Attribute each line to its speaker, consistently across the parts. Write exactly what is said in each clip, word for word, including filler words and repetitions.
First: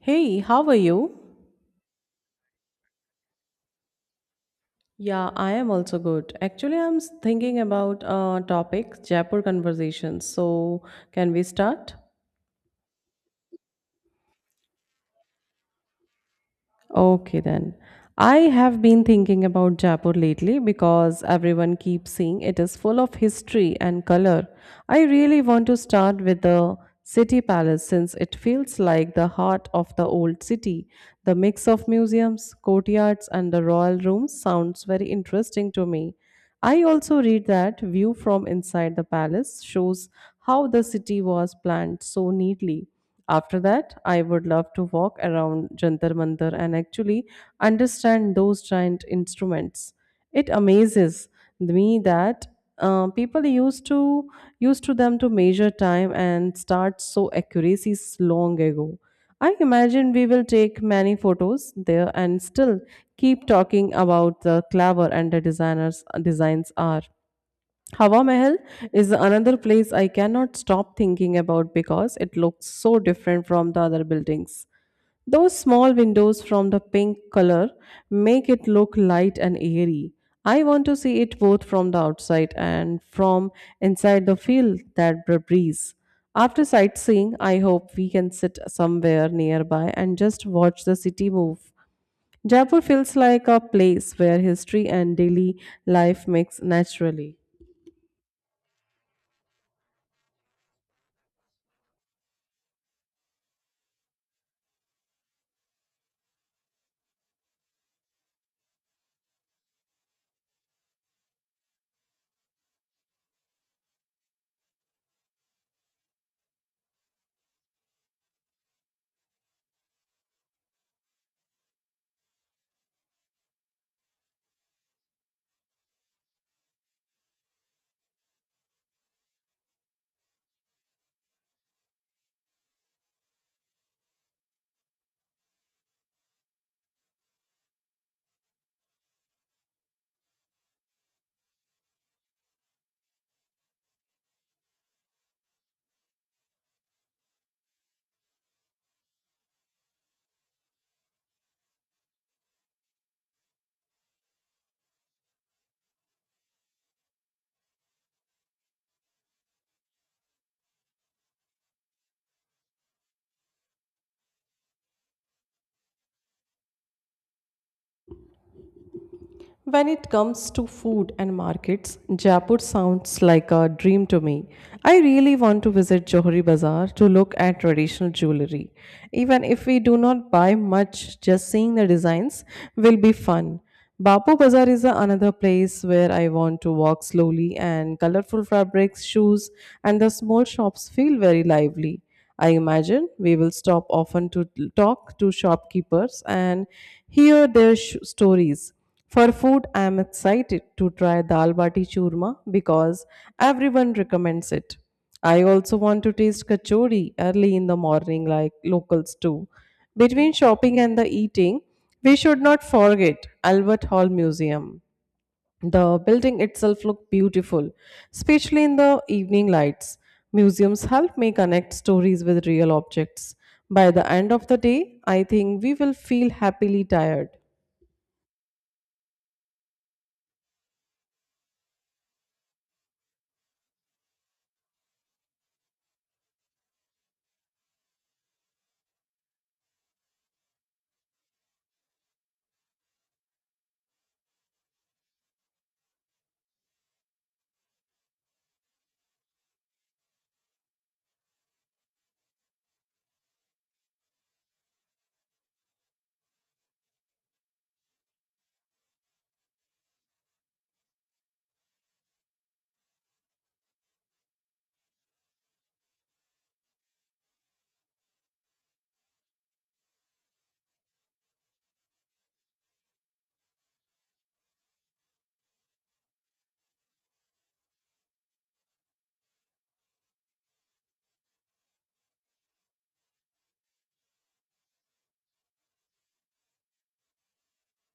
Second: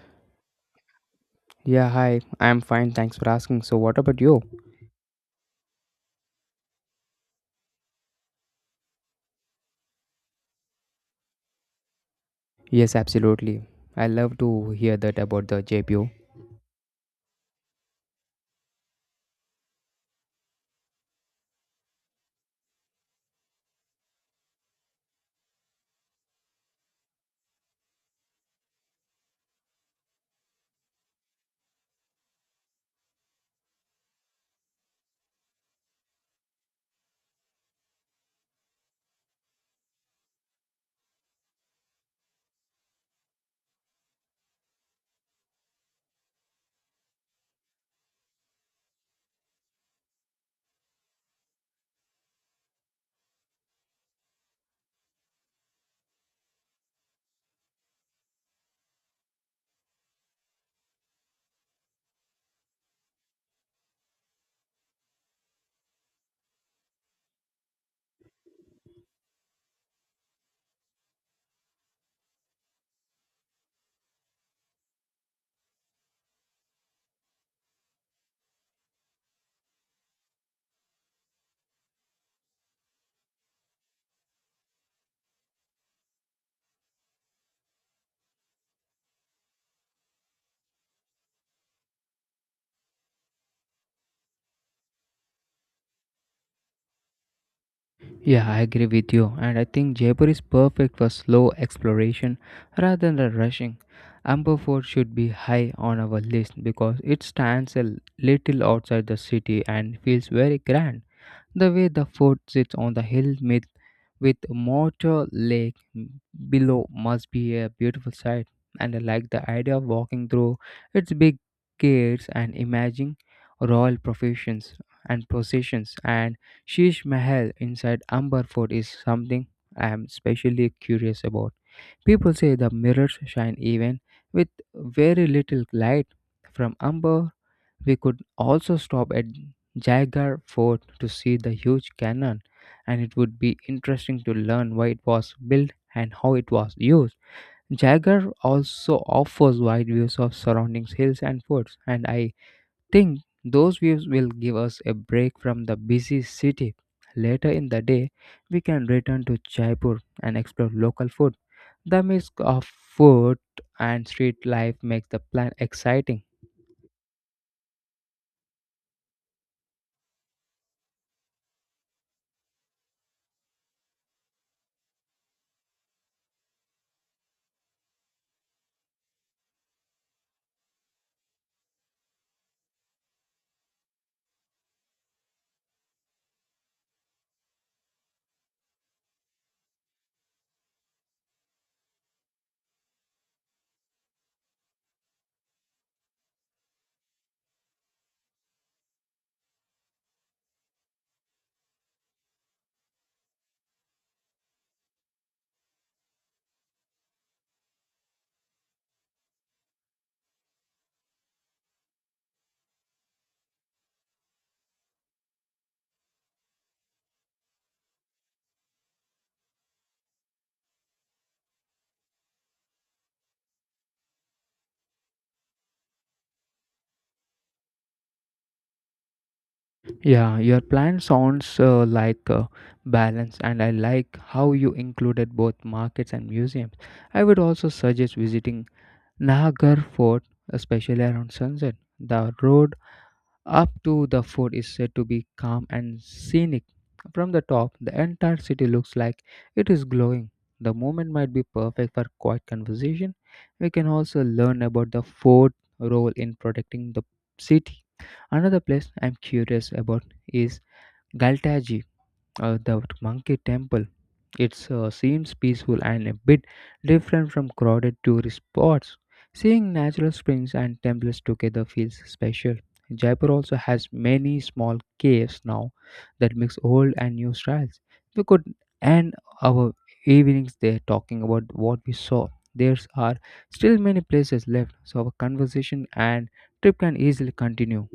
Speaker 1: Hey, how are you?
Speaker 2: Yeah, hi. I'm fine. Thanks for asking. So, what about you?
Speaker 1: Yeah, I am also good. Actually, I'm s- thinking about a topic, Jaipur conversations. So, can we start?
Speaker 2: Yes, absolutely. I love to hear that about the J P O.
Speaker 1: Okay, then. I have been thinking about Jaipur lately because everyone keeps saying it is full of history and color. I really want to start with the city palace since it feels like the heart of the old city. The mix of museums, courtyards, and the royal rooms sounds very interesting to me. I also read that view from inside the palace shows how the city was planned so neatly. After that, I would love to walk around Jantar Mantar and actually understand those giant instruments. It amazes me that uh, people used to used to them to measure time and start so accuracies long ago. I imagine we will take many photos there and still keep talking about the clever and the designers designs are. Hawa Mahal is another place I cannot stop thinking about because it looks so different from the other buildings. Those small windows from the pink color make it look light and airy. I want to see it both from the outside and from inside the field that br- breeze. After sightseeing, I hope we can sit somewhere nearby and just watch the city move. Jaipur feels like a place where history and daily life mix naturally.
Speaker 2: Yeah, I agree with you. And I think Jaipur is perfect for slow exploration rather than the rushing. Amber Fort should be high on our list because it stands a little outside the city and feels very grand. The way the fort sits on the hill makes with Motor Lake below must be a beautiful sight. And I like the idea of walking through its big gates and imagining royal professions and processions. And Shish Mahal inside Amber Fort is something I am especially curious about. People say the mirrors shine even with very little light from Amber we could also stop at Jagar Fort to see the huge cannon, and it would be interesting to learn why it was built and how it was used. Jagar also offers wide views of surrounding hills and forts, and I think those views will give us a break from the busy city. Later in the day, we can return to Jaipur and explore local food, the mix of food and street life makes the plan exciting.
Speaker 1: When it comes to food and markets, Jaipur sounds like a dream to me. I really want to visit Johari Bazaar to look at traditional jewelry. Even if we do not buy much, just seeing the designs will be fun. Bapu Bazaar is another place where I want to walk slowly, and colorful fabrics, shoes, and the small shops feel very lively. I imagine we will stop often to talk to shopkeepers and hear their sh- stories. For food, I am excited to try dal bati churma because everyone recommends it. I also want to taste kachori early in the morning like locals do. Between shopping and the eating, we should not forget Albert Hall Museum. The building itself looks beautiful, especially in the evening lights. Museums help me connect stories with real objects. By the end of the day, I think we will feel happily tired.
Speaker 2: Yeah, your plan sounds uh, like uh, balance, and I like how you included both markets and museums. I would also suggest visiting Nagar Fort, especially around sunset. The road up to the fort is said to be calm and scenic. From the top, the entire city looks like it is glowing. The moment might be perfect for quiet conversation. We can also learn about the fort role in protecting the city. Another place I'm curious about is Galtaji, uh, the monkey temple. It uh, seems peaceful and a bit different from crowded tourist spots. Seeing natural springs and temples together feels special. Jaipur also has many small caves now that mix old and new styles. We could end our evenings there talking about what we saw. There are still many places left, so our conversation and trip can easily continue.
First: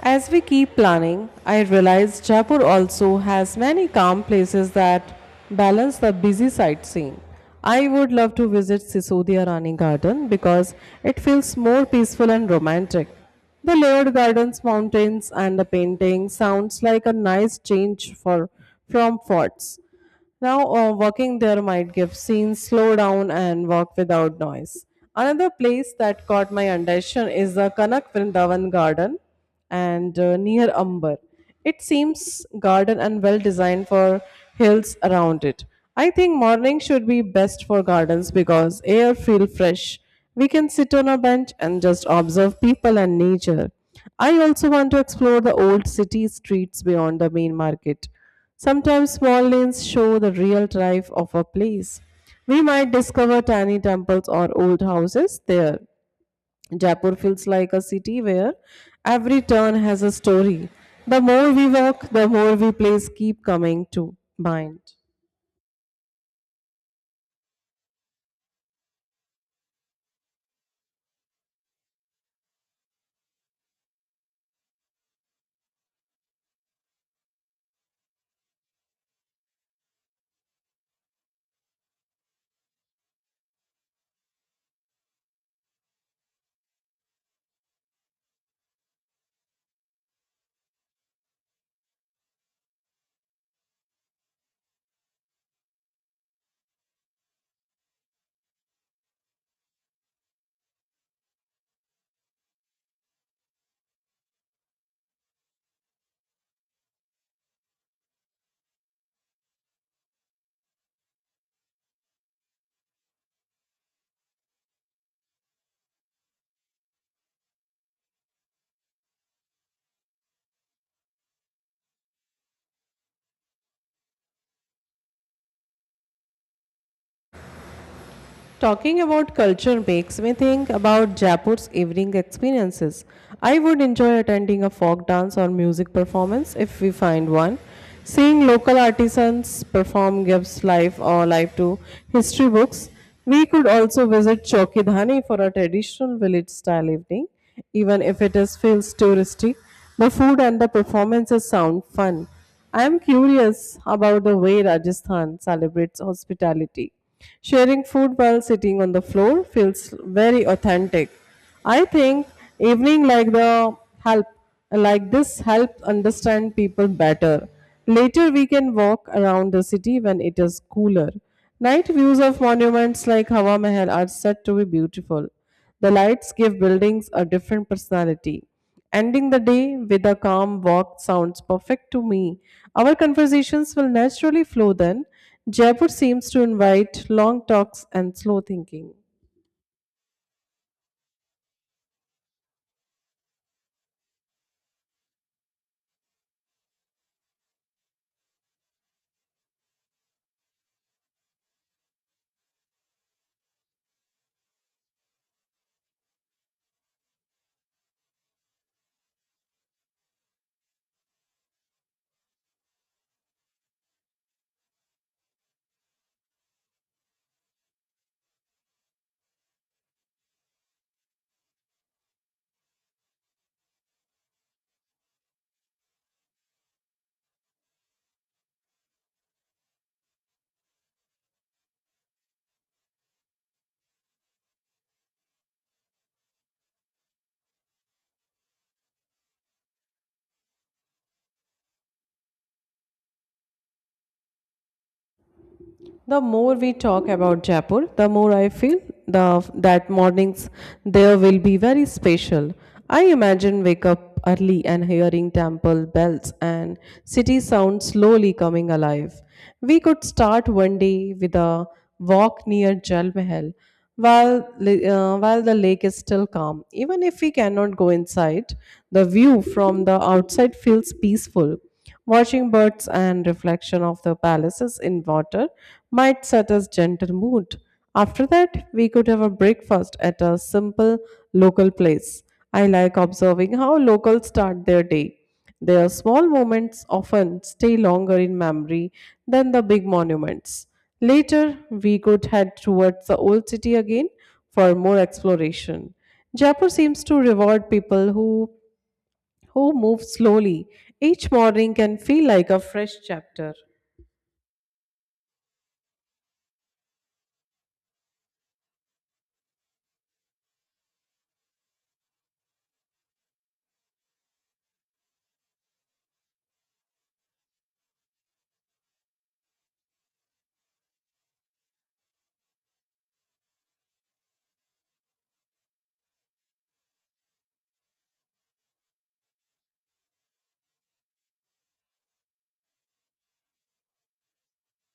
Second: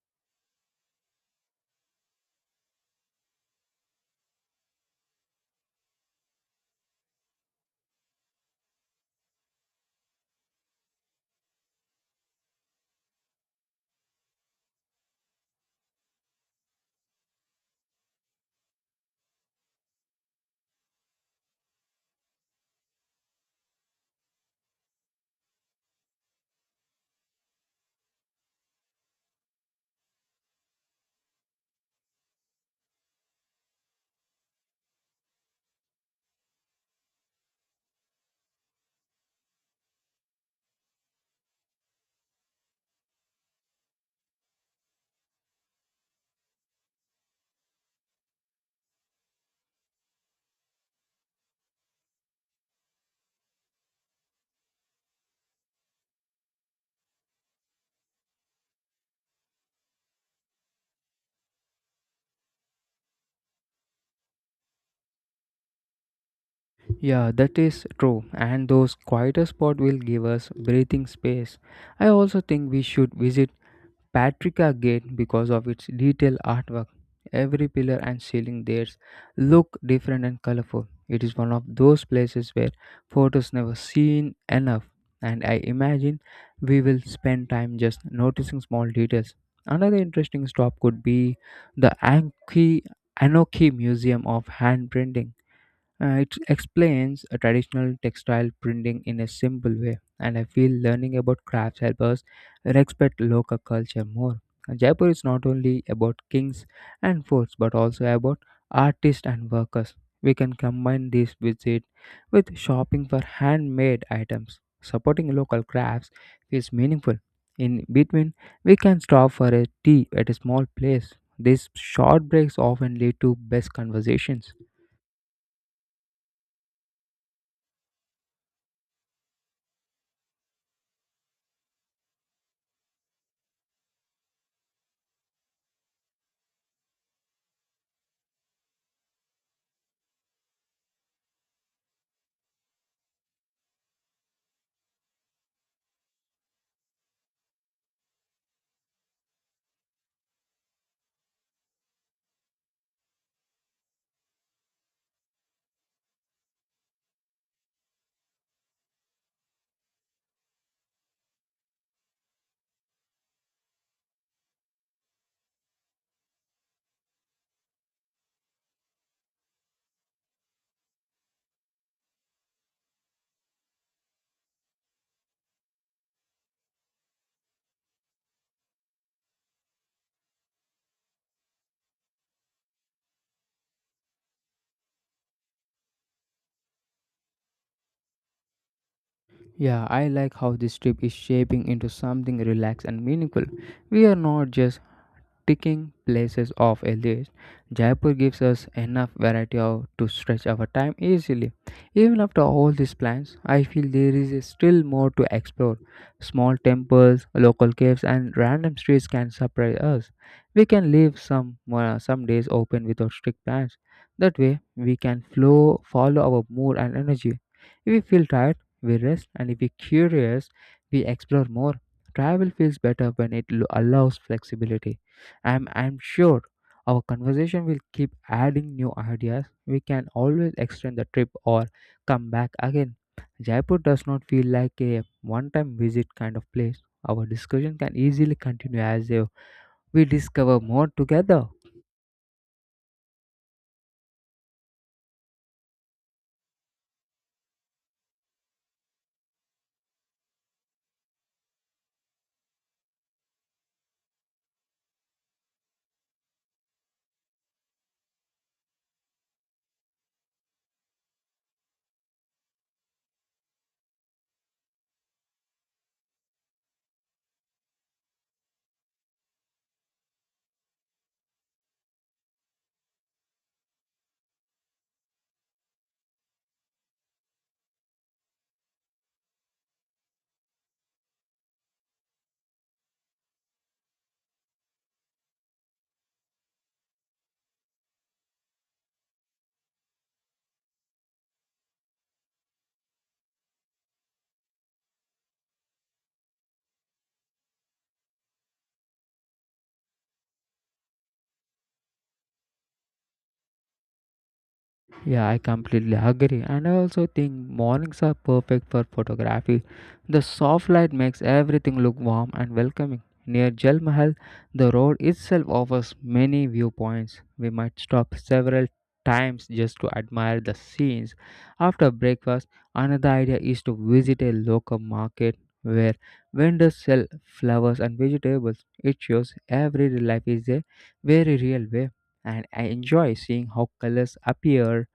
Speaker 1: As we keep planning, I realize Jaipur also has many calm places that balance the busy sightseeing. I would love to visit Sisodia Rani Garden because it feels more peaceful and romantic. The layered gardens, mountains, and the painting sounds like a nice change for from forts. Now, uh, walking there might give scenes slow down and walk without noise. Another place that caught my attention is the Kanak Vrindavan Garden and uh, near Amber. It seems garden and well designed for hills around it. I think morning should be best for gardens because air feel fresh. We can sit on a bench and just observe people and nature. I also want to explore the old city streets beyond the main market. Sometimes small lanes show the real drive of a place. We might discover tiny temples or old houses there. Jaipur feels like a city where every turn has a story. The more we walk, the more we place keep coming to mind.
Speaker 2: Yeah, that is true, and those quieter spots will give us breathing space. I also think we should visit Patrika Gate because of its detailed artwork. Every pillar and ceiling there look different and colorful. It is one of those places where photos never seen enough, and I imagine we will spend time just noticing small details. Another interesting stop could be the Anki Anoki Museum of Hand Printing. Uh, it explains a traditional textile printing in a simple way, and I feel learning about crafts helps us respect local culture more. Uh, Jaipur is not only about kings and forts, but also about artists and workers. We can combine this visit with shopping for handmade items. Supporting local crafts is meaningful. In between, we can stop for a tea at a small place. These short breaks often lead to best conversations.
Speaker 1: Talking about culture makes me think about Jaipur's evening experiences. I would enjoy attending a folk dance or music performance if we find one. Seeing local artisans perform gives life or life to history books. We could also visit Chowkidhani for a traditional village style evening, even if it is feels touristy. The food and the performances sound fun. I am curious about the way Rajasthan celebrates hospitality. Sharing food while sitting on the floor feels very authentic. I think evening like the help like this helps understand people better. Later we can walk around the city when it is cooler. Night views of monuments like Hawa Mahal are said to be beautiful. The lights give buildings a different personality. Ending the day with a calm walk sounds perfect to me. Our conversations will naturally flow then. Jaipur seems to invite long talks and slow thinking.
Speaker 2: Yeah, I like how this trip is shaping into something relaxed and meaningful. We are not just ticking places off a list, Jaipur gives us enough variety of, to stretch our time easily. Even after all these plans, I feel there is still more to explore. Small temples, local caves, and random streets can surprise us. We can leave some uh, some days open without strict plans. That way, we can flow, follow our mood and energy. If we feel tired, we rest, and if we're curious, we explore more. Travel feels better when it lo- allows flexibility. I'm I'm sure our conversation will keep adding new ideas. We can always extend the trip or come back again. Jaipur does not feel like a one-time visit kind of place. Our discussion can easily continue as uh, we discover more together.
Speaker 1: The more we talk about Jaipur, the more I feel the, that mornings there will be very special. I imagine wake up early and hearing temple bells and city sounds slowly coming alive. We could start one day with a walk near Jal Mahal while, li- uh, while the lake is still calm. Even if we cannot go inside, the view from the outside feels peaceful. Watching birds and reflection of the palaces in water might set us gentle mood. After that, we could have a breakfast at a simple local place. I like observing how locals start their day. Their small moments often stay longer in memory than the big monuments. Later, we could head towards the old city again for more exploration. Jaipur seems to reward people who who moved slowly. Each morning can feel like a fresh chapter.
Speaker 2: Yeah, I completely agree. And I also think mornings are perfect for photography. The soft light makes everything look warm and welcoming. Near Jal Mahal, the road itself offers many viewpoints. We might stop several times just to admire the scenes. After breakfast, another idea is to visit a local market where vendors sell flowers and vegetables. It shows everyday life is a very real way, and I enjoy seeing how colors appear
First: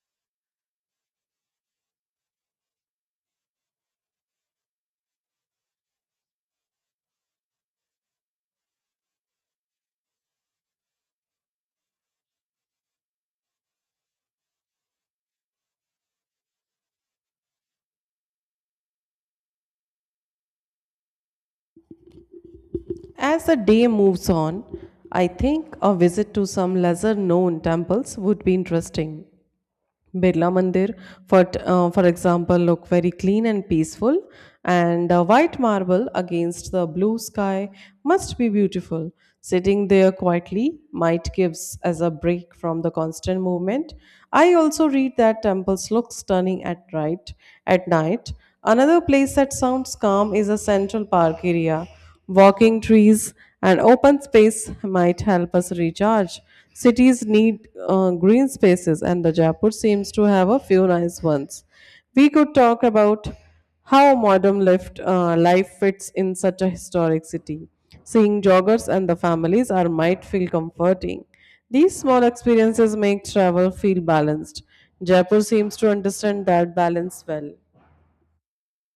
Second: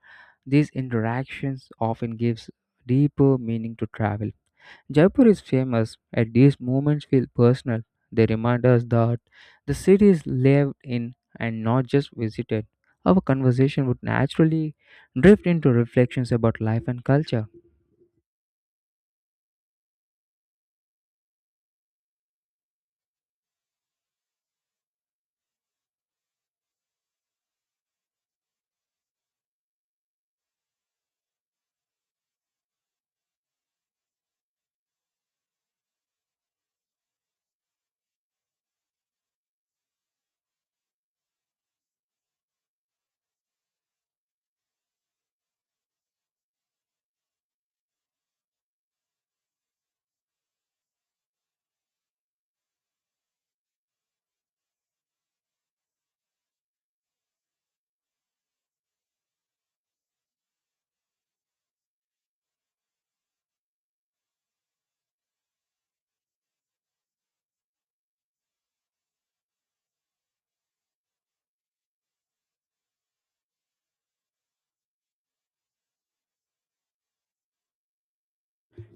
Speaker 2: these interactions often gives deeper meaning to travel. Jaipur is famous and these moments feel personal. They remind us that the city is lived in and not just visited. Our conversation would naturally drift into reflections about life and culture.
Speaker 1: As the day moves on, I think a visit to some lesser known temples would be interesting. Birla Mandir, for, t- uh, for example, look very clean and peaceful, and uh, white marble against the blue sky must be beautiful. Sitting there quietly might gives us a break from the constant movement. I also read that temples look stunning at right. At night, another place that sounds calm is a Central Park area. Walking trees and open space might help us recharge. Cities need uh, green spaces, and the Jaipur seems to have a few nice ones. We could talk about how modern lift, uh, life fits in such a historic city. Seeing joggers and the families are might feel comforting. These small experiences make travel feel balanced. Jaipur seems to understand that balance well.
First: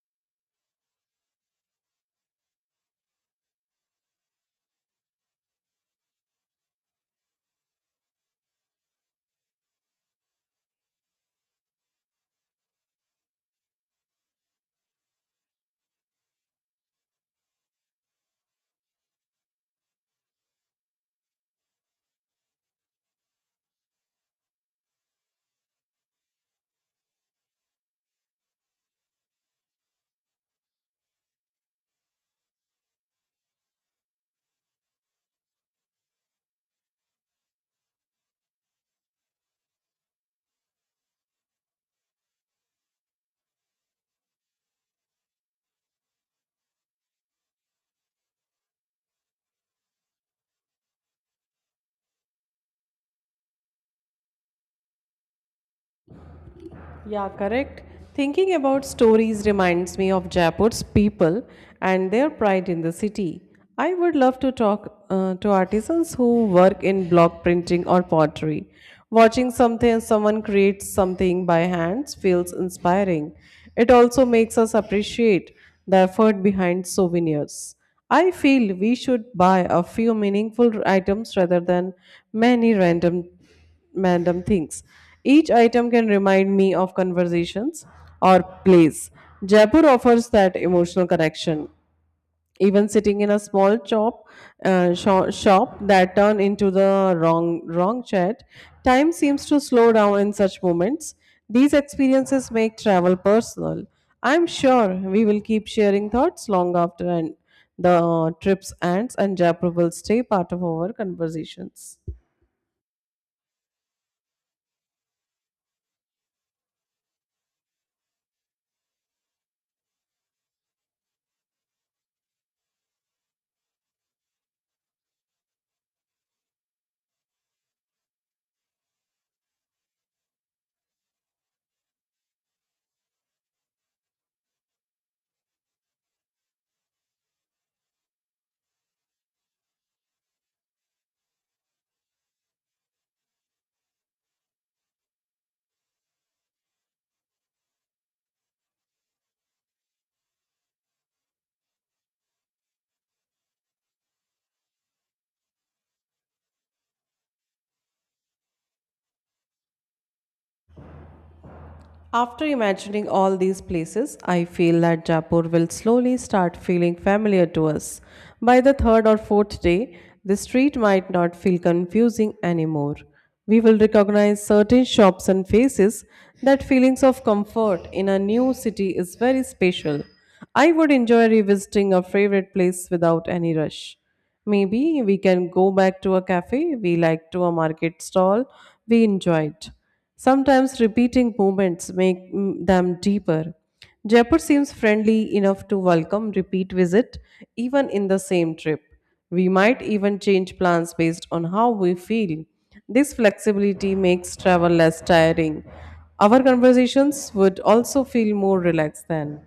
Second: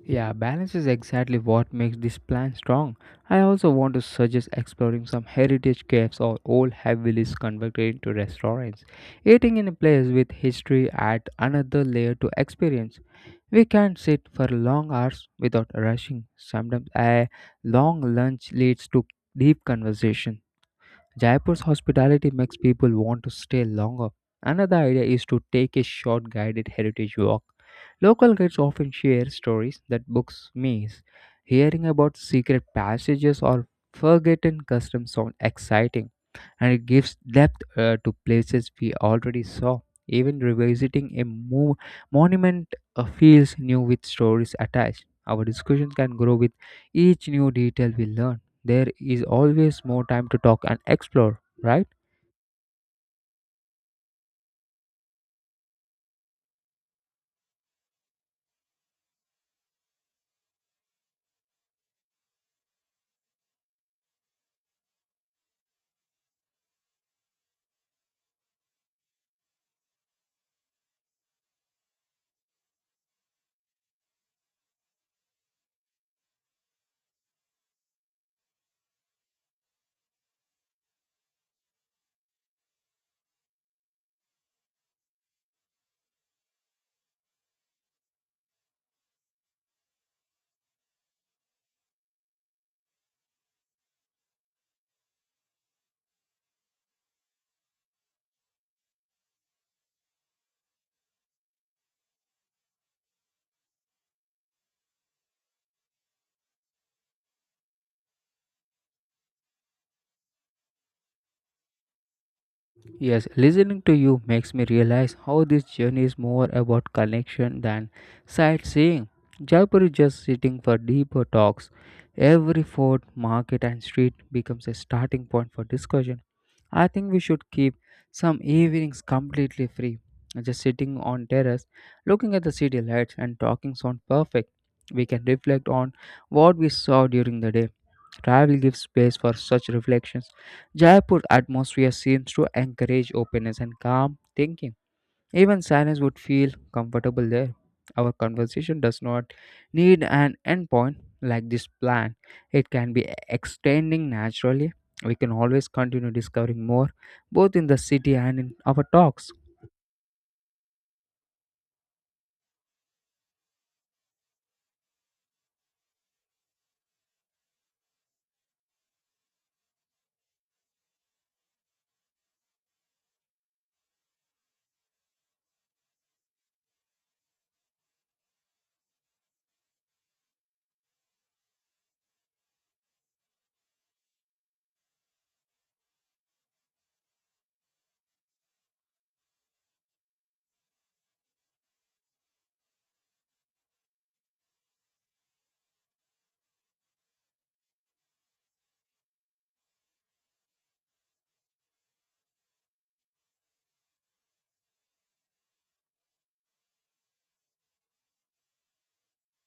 Speaker 2: Yeah, balance is exactly what makes this plan strong. I also want to suggest exploring some heritage caves or old have converted into restaurants. Eating in a place with history adds another layer to experience. We can sit for long hours without rushing. Sometimes a long lunch leads to deep conversation. Jaipur's hospitality makes people want to stay longer. Another idea is to take a short guided heritage walk. Local guides often share stories that books miss. Hearing about secret passages or forgotten customs sound exciting, and it gives depth uh, to places we already saw. Even revisiting a mo- monument uh, feels new with stories attached. Our discussion can grow with each new detail we learn there is always more time to talk and explore, right?
Speaker 1: Yeah, correct. Thinking about stories reminds me of Jaipur's people and their pride in the city. I would love to talk uh, to artisans who work in block printing or pottery. Watching something someone creates something by hands feels inspiring. It also makes us appreciate the effort behind souvenirs. I feel we should buy a few meaningful items rather than many random random things. Each item can remind me of conversations or plays. Jaipur offers that emotional connection. Even sitting in a small shop, uh, sho- shop that turned into the wrong wrong chat, time seems to slow down in such moments. These experiences make travel personal. I'm sure we will keep sharing thoughts long after and the trips ends, and Jaipur will stay part of our conversations.
Speaker 2: Yes, listening to you makes me realize how this journey is more about connection than sightseeing. Jaipur is just sitting for deeper talks. Every fort, market, and street becomes a starting point for discussion. I think we should keep some evenings completely free, just sitting on terrace, looking at the city lights and talking sound perfect. We can reflect on what we saw during the day. Travel gives space for such reflections Jaipur atmosphere seems to encourage openness and calm thinking. Even silence would feel comfortable there. Our conversation does not need an endpoint like this plan. It can be extending naturally. We can always continue discovering more, both in the city and in our talks.
Speaker 1: After imagining all these places, I feel that Jaipur will slowly start feeling familiar to us. By the third or fourth day, the street might not feel confusing anymore. We will recognize certain shops and faces. That feelings of comfort in a new city is very special. I would enjoy revisiting a favorite place without any rush. Maybe we can go back to a cafe we liked to a market stall we enjoyed. Sometimes repeating movements make mm, them deeper. Jaipur seems friendly enough to welcome repeat visit even in the same trip. We might even change plans based on how we feel. This flexibility makes travel less tiring. Our conversations would also feel more relaxed then.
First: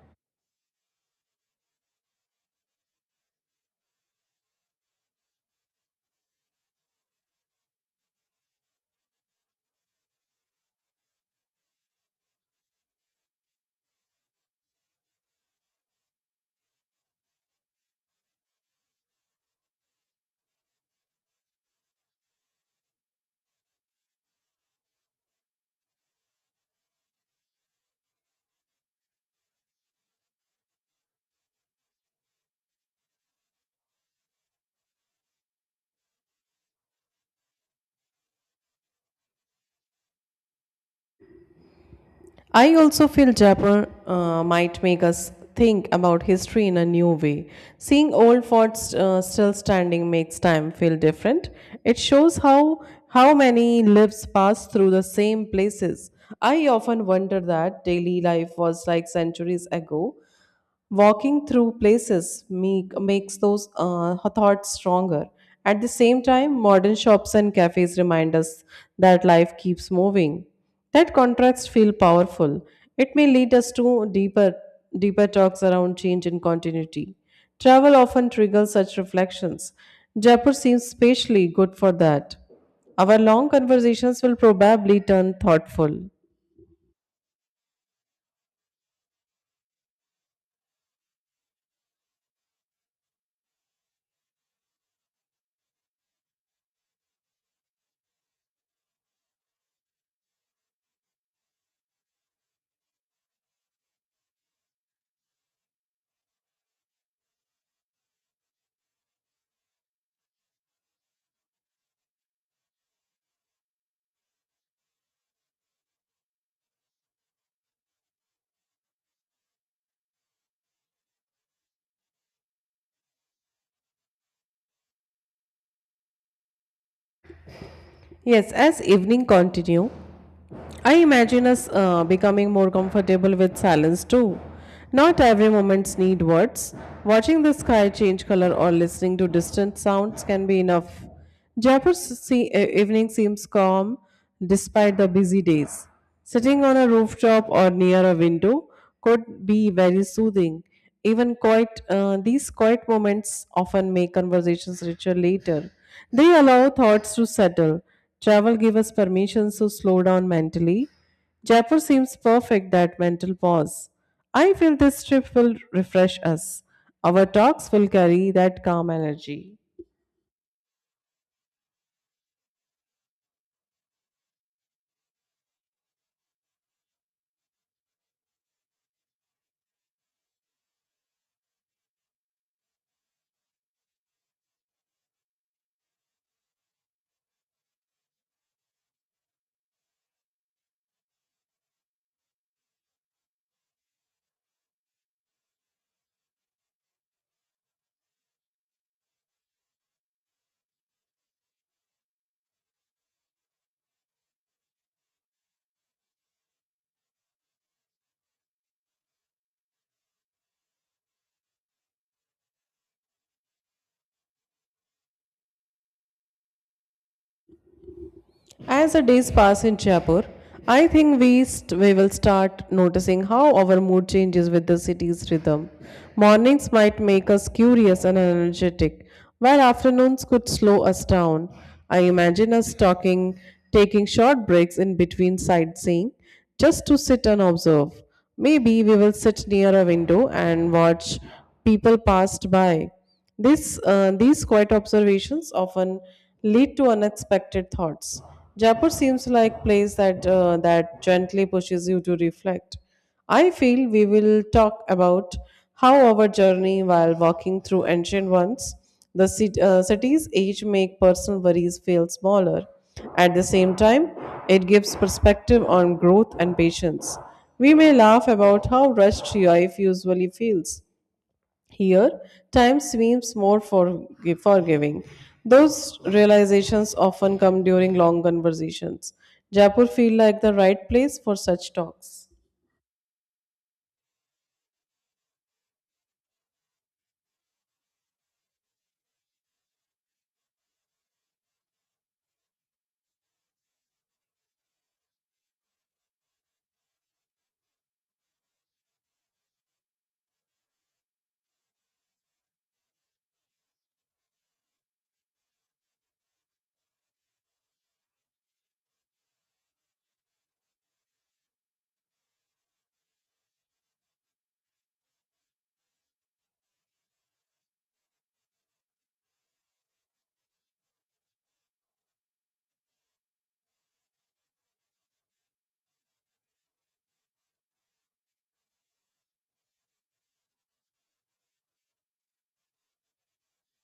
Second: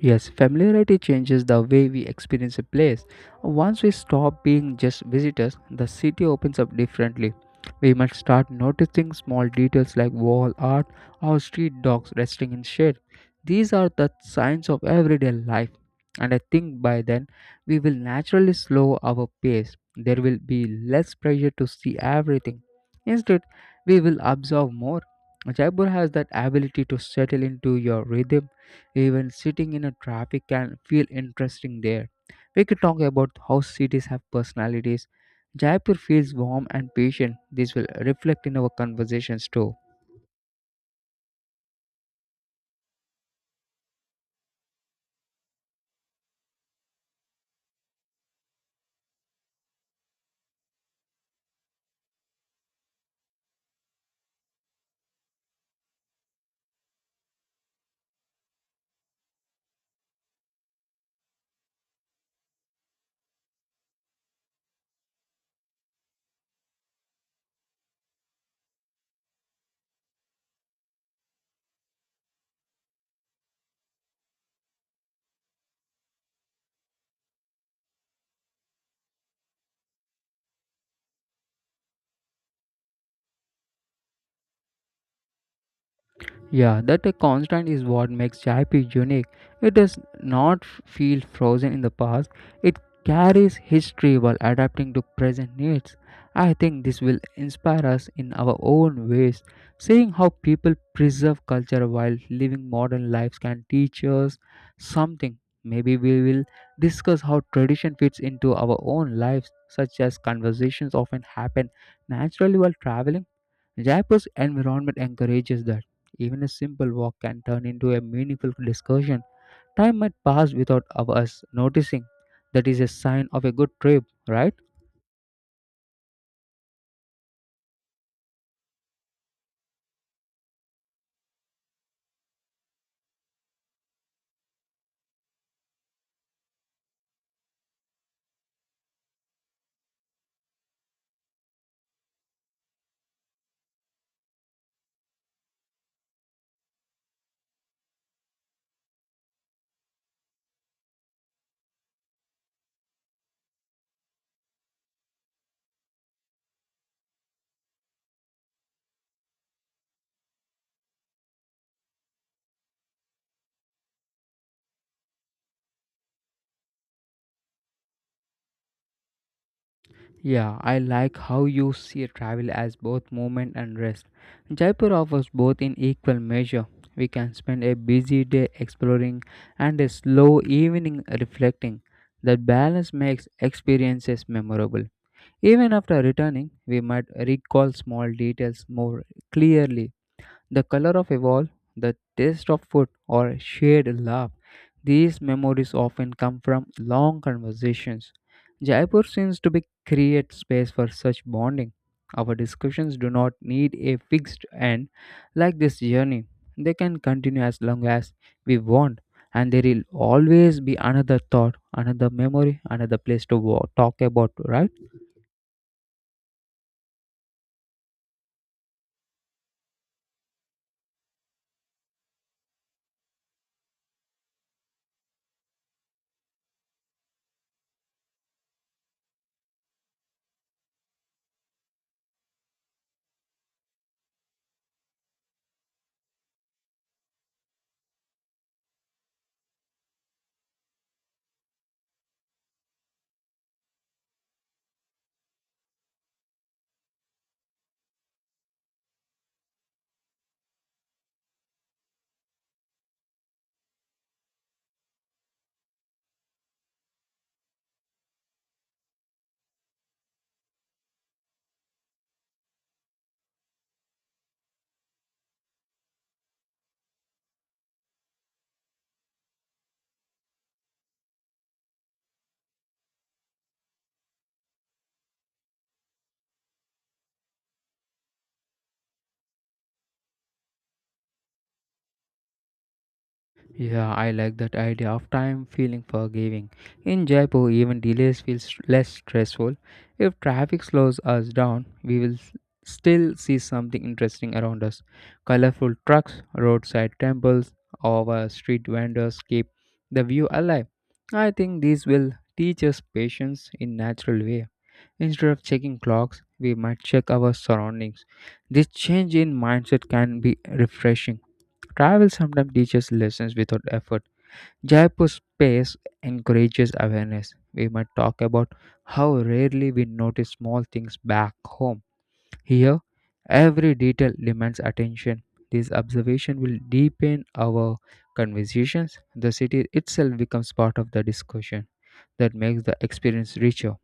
Speaker 2: Yes, familiarity changes the way we experience a place. Once we stop being just visitors, the city opens up differently. We must start noticing small details like wall art or street dogs resting in shade. These are the signs of everyday life, and I think by then we will naturally slow our pace. There will be less pressure to see everything. Instead, we will observe more. Jaipur has that ability to settle into your rhythm even sitting in a traffic can feel interesting there. We could talk about how cities have personalities. Jaipur feels warm and patient. This will reflect in our conversations too.
Speaker 1: I also feel Jaipur uh, might make us think about history in a new way. Seeing old forts uh, still standing makes time feel different. It shows how how many lives pass through the same places. I often wonder that daily life was like centuries ago. Walking through places make, makes those uh, thoughts stronger. At the same time, modern shops and cafes remind us that life keeps moving. That contrast feel powerful. It may lead us to deeper, deeper talks around change and continuity. Travel often triggers such reflections. Jaipur seems especially good for that. Our long conversations will probably turn thoughtful.
Speaker 2: Yeah, that a constant is what makes Jaipur unique. It does not feel frozen in the past. It carries history while adapting to present needs. I think this will inspire us in our own ways. Seeing how people preserve culture while living modern lives can teach us something. Maybe we will discuss how tradition fits into our own lives, such as conversations often happen naturally while traveling. Jaipur's environment encourages that. Even a simple walk can turn into a meaningful discussion. Time might pass without of us noticing. That is a sign of a good trip, right?
Speaker 1: Yes, as evening continue, I imagine us uh, becoming more comfortable with silence too. Not every moments need words. Watching the sky change color or listening to distant sounds can be enough. Jaipur's se- evening seems calm despite the busy days. Sitting on a rooftop or near a window could be very soothing. Even quiet, uh, these quiet moments often make conversations richer later. They allow thoughts to settle. Travel gives us permission to slow down mentally. Jaipur seems perfect that mental pause. I feel this trip will refresh us. Our talks will carry that calm energy.
Speaker 2: Yeah, I like how you see travel as both movement and rest. Jaipur offers both in equal measure. We can spend a busy day exploring and a slow evening reflecting. That balance makes experiences memorable. Even after returning, we might recall small details more clearly the color of a wall, the taste of food, or shared laugh. These memories often come from long conversations. Jaipur seems to be create space for such bonding. Our discussions do not need a fixed end like this journey. They can continue as long as we want, and there will always be another thought, another memory, another place to wa- talk about, right?
Speaker 1: As the days pass in Jaipur, I think we, st- we will start noticing how our mood changes with the city's rhythm. Mornings might make us curious and energetic, while afternoons could slow us down. I imagine us talking, taking short breaks in between sightseeing just to sit and observe. Maybe we will sit near a window and watch people passed by this, uh, these quiet observations often lead to unexpected thoughts. Jaipur seems like place that uh, that gently pushes you to reflect. I feel we will talk about how our journey while walking through ancient ones, the cit- uh, city's age make personal worries feel smaller. At the same time, it gives perspective on growth and patience. We may laugh about how rushed life usually feels, here, time seems more forgi- forgiving. Those realizations often come during long conversations. Jaipur feel like the right place for such talks.
Speaker 2: Yeah, I like that idea of time feeling forgiving. In Jaipur, even delays feel s- less stressful. If traffic slows us down, we will s- still see something interesting around us. Colorful trucks, roadside temples, our street vendors keep the view alive. I think these will teach us patience in natural way. Instead of checking clocks, we might check our surroundings. This change in mindset can be refreshing. Travel sometimes teaches lessons without effort. Jaipur space encourages awareness. We might talk about how rarely we notice small things back home. Here, every detail demands attention. This observation will deepen our conversations. The city itself becomes part of the discussion that makes the experience richer.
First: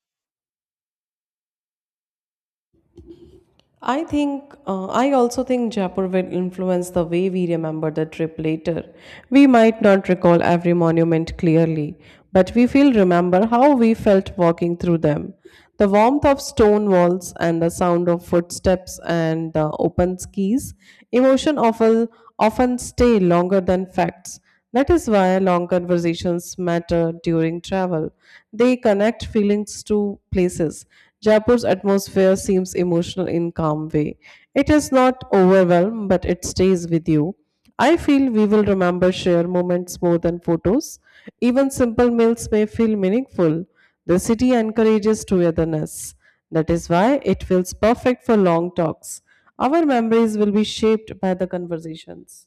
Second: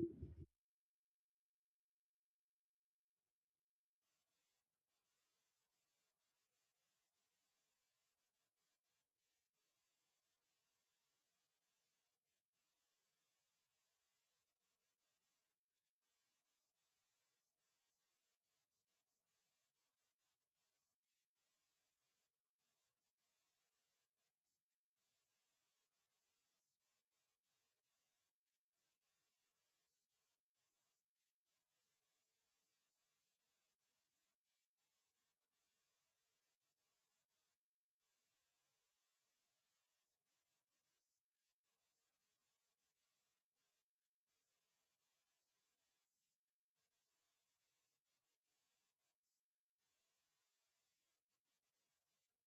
Speaker 1: I think, uh, I also think Jaipur will influence the way we remember the trip later. We might not recall every monument clearly, but we will remember how we felt walking through them. The warmth of stone walls and the sound of footsteps and the open skis, emotion often, often stay longer than facts. That is why long conversations matter during travel. They connect feelings to places. Jaipur's atmosphere seems emotional in calm way. It is not overwhelmed, but it stays with you. I feel we will remember shared moments more than photos. Even simple meals may feel meaningful. The city encourages togetherness. That is why it feels perfect for long talks. Our memories will be shaped by the conversations.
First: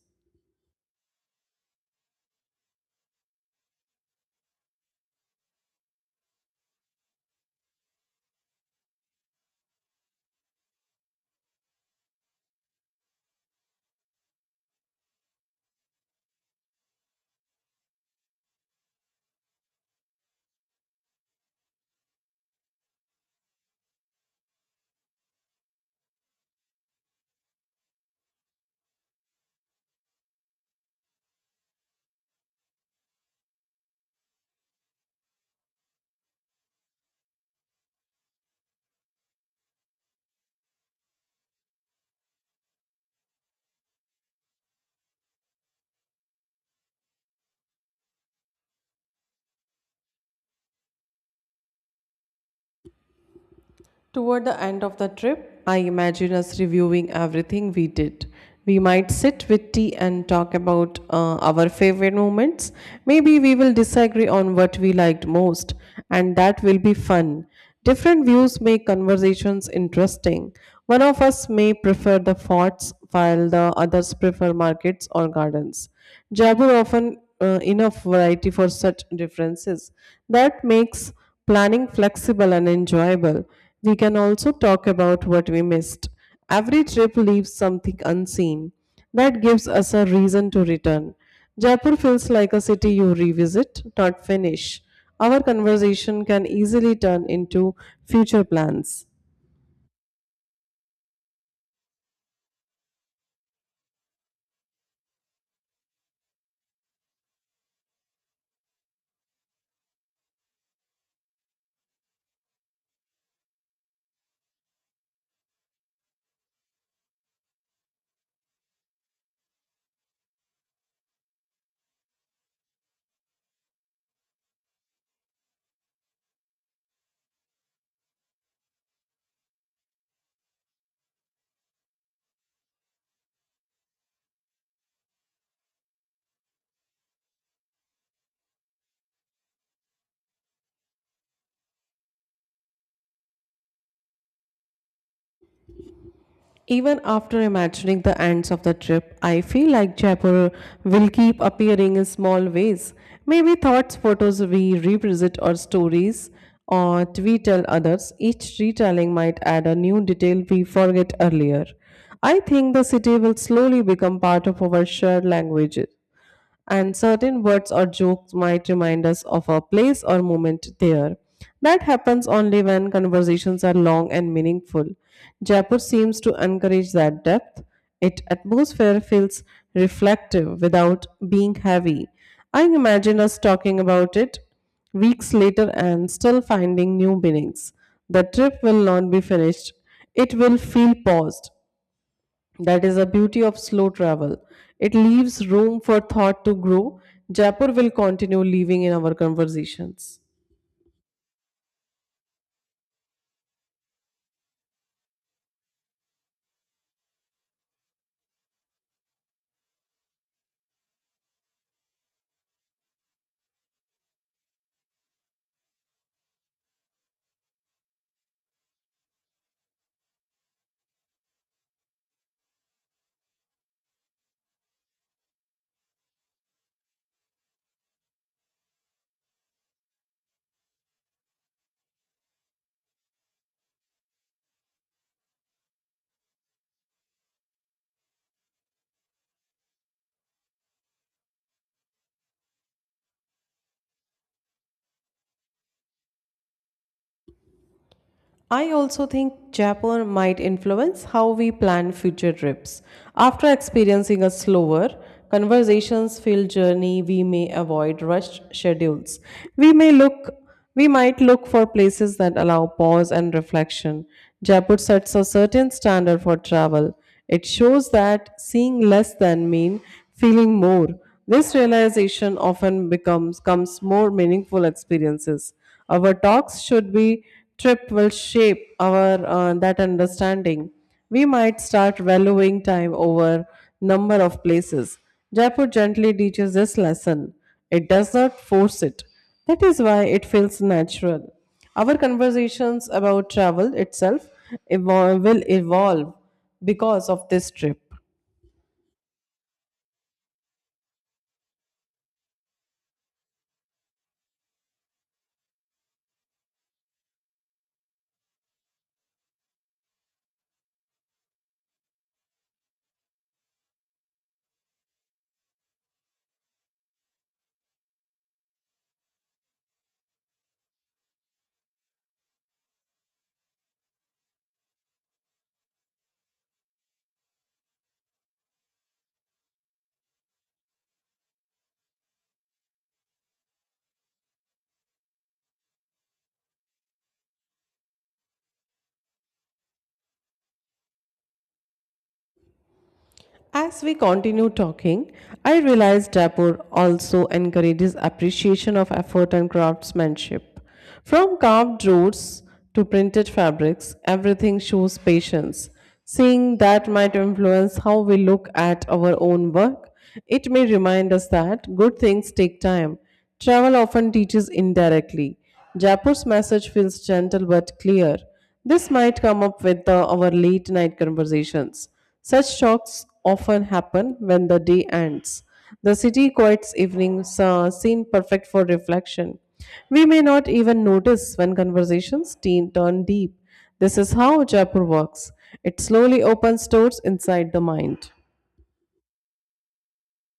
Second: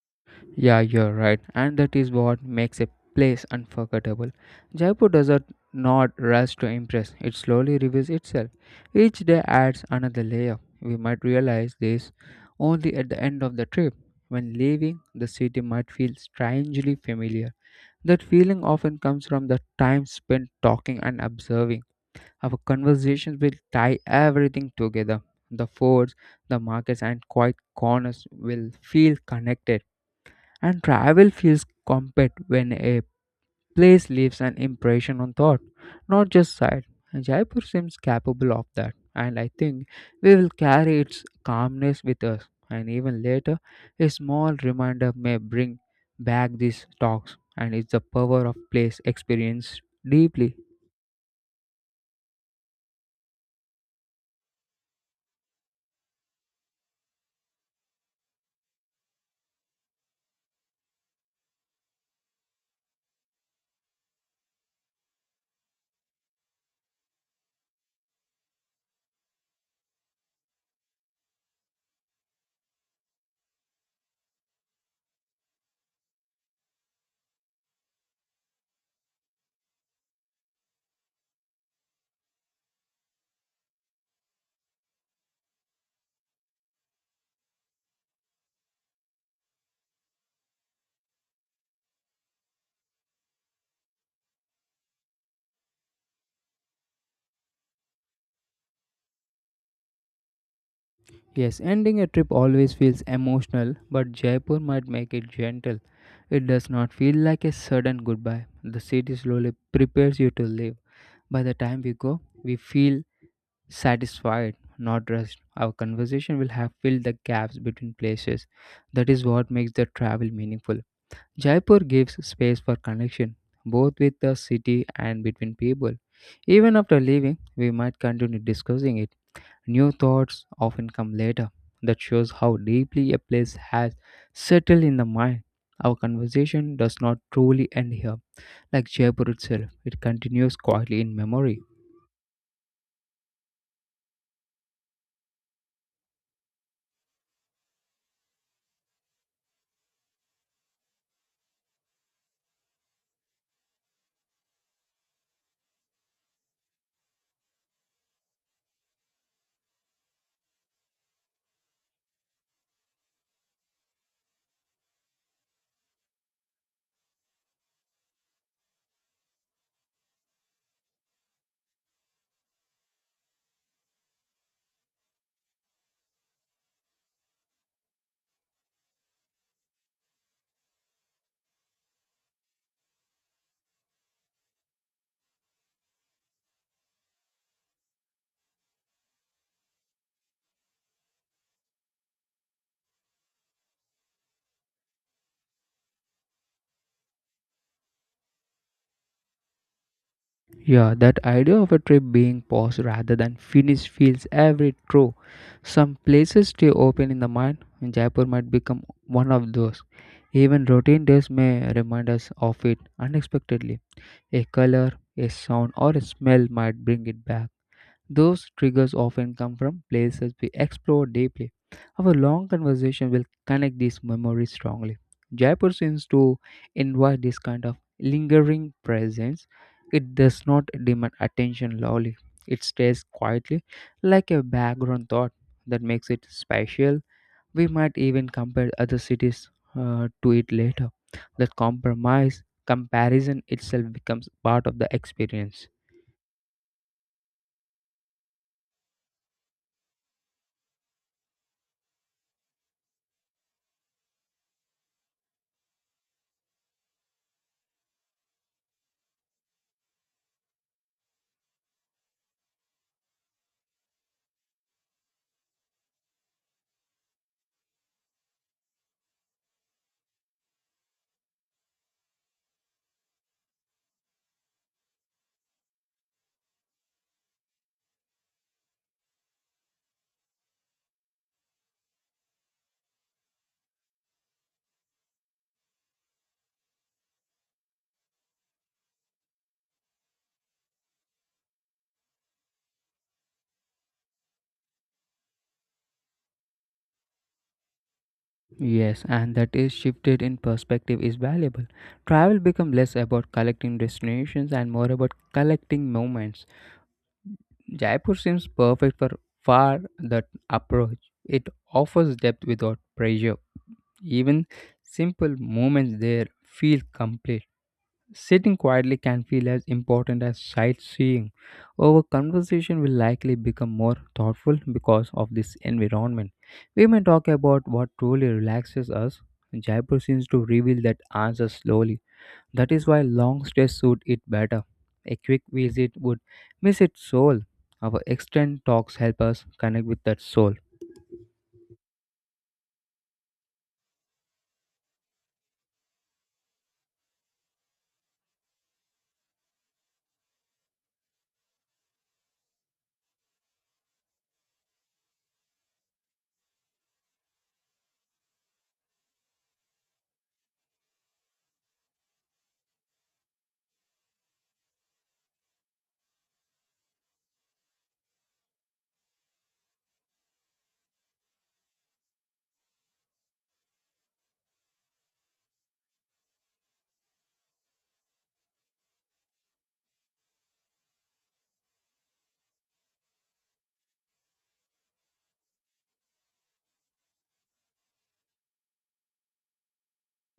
Speaker 2: Yeah, you're right, and that is what makes a place unforgettable. Jaipur does not not rush to impress, it slowly reveals itself. Each day adds another layer. We might realize this only at the end of the trip. When leaving, the city might feel strangely familiar. That feeling often comes from the time spent talking and observing. Our conversations will tie everything together. The forts, the markets, and quiet corners will feel connected. And travel feels complete when a place leaves an impression on thought, not just sight. And Jaipur seems capable of that, and I think we will carry its calmness with us. And even later, a small reminder may bring back these talks, and it's the power of place experienced deeply.
Speaker 1: Toward the end of the trip, I imagine us reviewing everything we did. We might sit with tea and talk about uh, our favorite moments. Maybe we will disagree on what we liked most, and that will be fun. Different views make conversations interesting. One of us may prefer the forts, while the others prefer markets or gardens. Jaipur often uh, enough variety for such differences. That makes planning flexible and enjoyable, we can also talk about what we missed. Every trip leaves something unseen. That gives us a reason to return. Jaipur feels like a city you revisit, not finish. Our conversation can easily turn into future plans.
Speaker 2: Yes, ending a trip always feels emotional, but Jaipur might make it gentle. It does not feel like a sudden goodbye. The city slowly prepares you to leave. By the time we go, we feel satisfied, not rushed. Our conversation will have filled the gaps between places. That is what makes the travel meaningful. Jaipur gives space for connection, both with the city and between people. Even after leaving, we might continue discussing it. New thoughts often come later. That shows how deeply a place has settled in the mind. Our conversation does not truly end here, like Jaipur itself, it continues quietly in memory.
Speaker 1: Even after imagining the ends of the trip, I feel like Jaipur will keep appearing in small ways. Maybe thoughts, photos we revisit, or stories or we tell others. Each retelling might add a new detail we forget earlier. I think the city will slowly become part of our shared language and certain words or jokes might remind us of a place or moment there. That happens only when conversations are long and meaningful. Jaipur seems to encourage that depth. Its atmosphere feels reflective without being heavy. I imagine us talking about it weeks later and still finding new meanings. The trip will not be finished. It will feel paused. That is the beauty of slow travel. It leaves room for thought to grow. Jaipur will continue living in our conversations.
Speaker 2: Yeah, that idea of a trip being paused rather than finished feels every true. Some places stay open in the mind, and Jaipur might become one of those. Even routine days may remind us of it unexpectedly. A color, a sound, or a smell might bring it back. Those triggers often come from places we explore deeply. Our long conversation will connect these memories strongly. Jaipur seems to invite this kind of lingering presence. It does not demand attention loudly, it stays quietly, like a background thought that makes it special. We might even compare other cities uh, to it later. That compromise, comparison itself becomes part of the experience.
Speaker 1: I also think Japan might influence how we plan future trips. After experiencing a slower, conversations filled journey, we may avoid rushed schedules. We may look we might look for places that allow pause and reflection. Japan sets a certain standard for travel. It shows that seeing less than mean feeling more. This realization often becomes comes more meaningful experiences. Our talks should be trip will shape our uh, that understanding. We might start valuing time over number of places. Jaipur gently teaches this lesson. It does not force it. That is why it feels natural. Our conversations about travel itself evol- will evolve because of this trip.
Speaker 2: Yes, and that is shifted in perspective is valuable. Travel become less about collecting destinations and more about collecting moments. Jaipur seems perfect for far that approach. It offers depth without pressure. Even simple moments there feel complete. Sitting quietly can feel as important as sightseeing. Our conversation will likely become more thoughtful because of this environment. We may talk about what truly relaxes us. Jaipur seems to reveal that answer slowly. That is why long stays suit it better. A quick visit would miss its soul. Our extended talks help us connect with that soul.
Speaker 1: As we continue talking, I realized Dapur also encourages appreciation of effort and craftsmanship. From carved roots to printed fabrics, everything shows patience. Seeing that might influence how we look at our own work, it may remind us that good things take time. Travel often teaches indirectly. Jaipur's message feels gentle but clear. This might come up with uh, our late night conversations. Such talks often happen when the day ends. The city quiets evenings uh, seem perfect for reflection. We may not even notice when conversations teen turn deep. This is how Jaipur works. It slowly opens doors inside the mind.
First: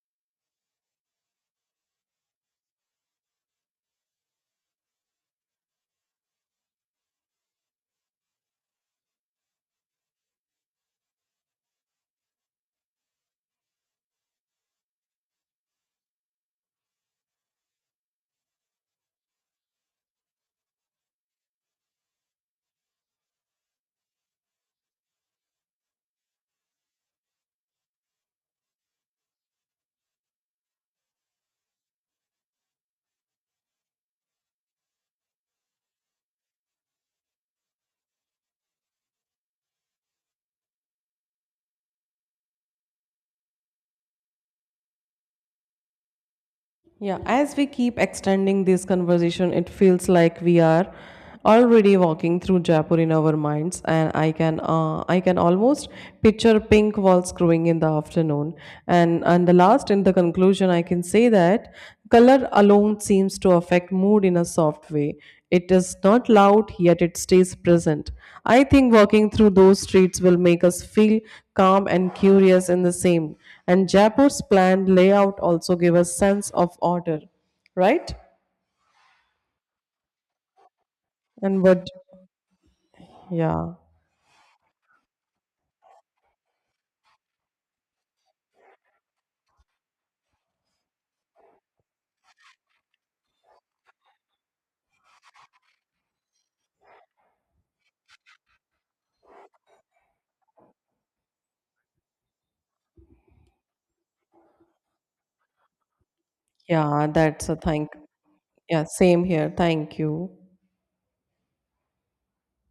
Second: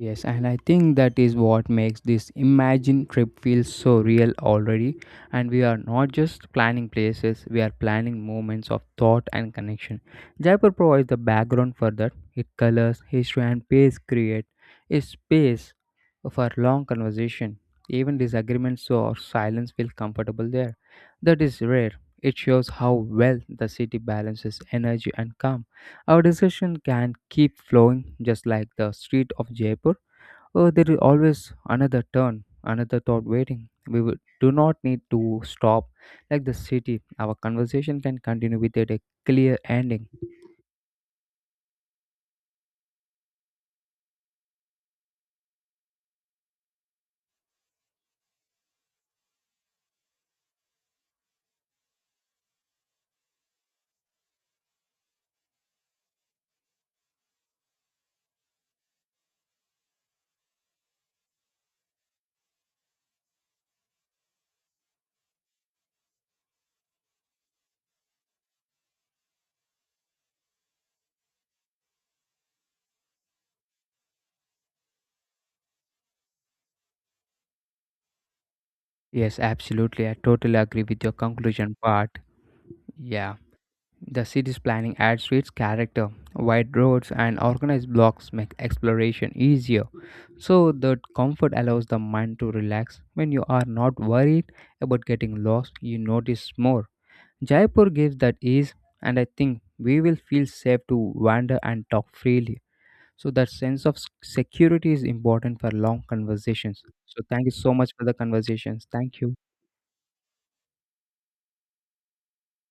Speaker 2: Yes, and I think that is what makes this imagine trip feel so real already. And we are not just planning places, we are planning moments of thought and connection. Jaipur provides the background for that. It colors, history, and pace create a space for long conversation. Even disagreements or silence feel comfortable there. That is rare. It shows how well the city balances energy and calm. Our discussion can keep flowing just like the street of Jaipur. Oh, there is always another turn, another thought waiting. We would, do not need to stop. Like the city, our conversation can continue without a clear ending.
Speaker 1: Yeah, as we keep extending this conversation, it feels like we are already walking through Jaipur in our minds, and I can uh, I can almost picture pink walls growing in the afternoon. And and the last in the conclusion, I can say that color alone seems to affect mood in a soft way. It is not loud, yet it stays present. I think walking through those streets will make us feel calm and curious in the same. And Jaipur's planned layout also gave a sense of order, right?
Speaker 2: Yes, absolutely. I totally agree with your
Speaker 1: And
Speaker 2: conclusion
Speaker 1: what,
Speaker 2: part. Yeah.
Speaker 1: yeah,
Speaker 2: The city's planning adds to its character. Wide roads and organized blocks make exploration easier. So, the comfort allows the mind to relax. When you are not worried about getting lost, you notice more. Jaipur gives that ease, and I think we will feel safe to wander and talk freely. So, that sense of s- security is important for long conversations.
Speaker 1: yeah,
Speaker 2: So, thank
Speaker 1: that's
Speaker 2: you
Speaker 1: a
Speaker 2: so
Speaker 1: thank.
Speaker 2: much for the
Speaker 1: Yeah,
Speaker 2: conversations. Thank
Speaker 1: same
Speaker 2: you.
Speaker 1: here. Thank you.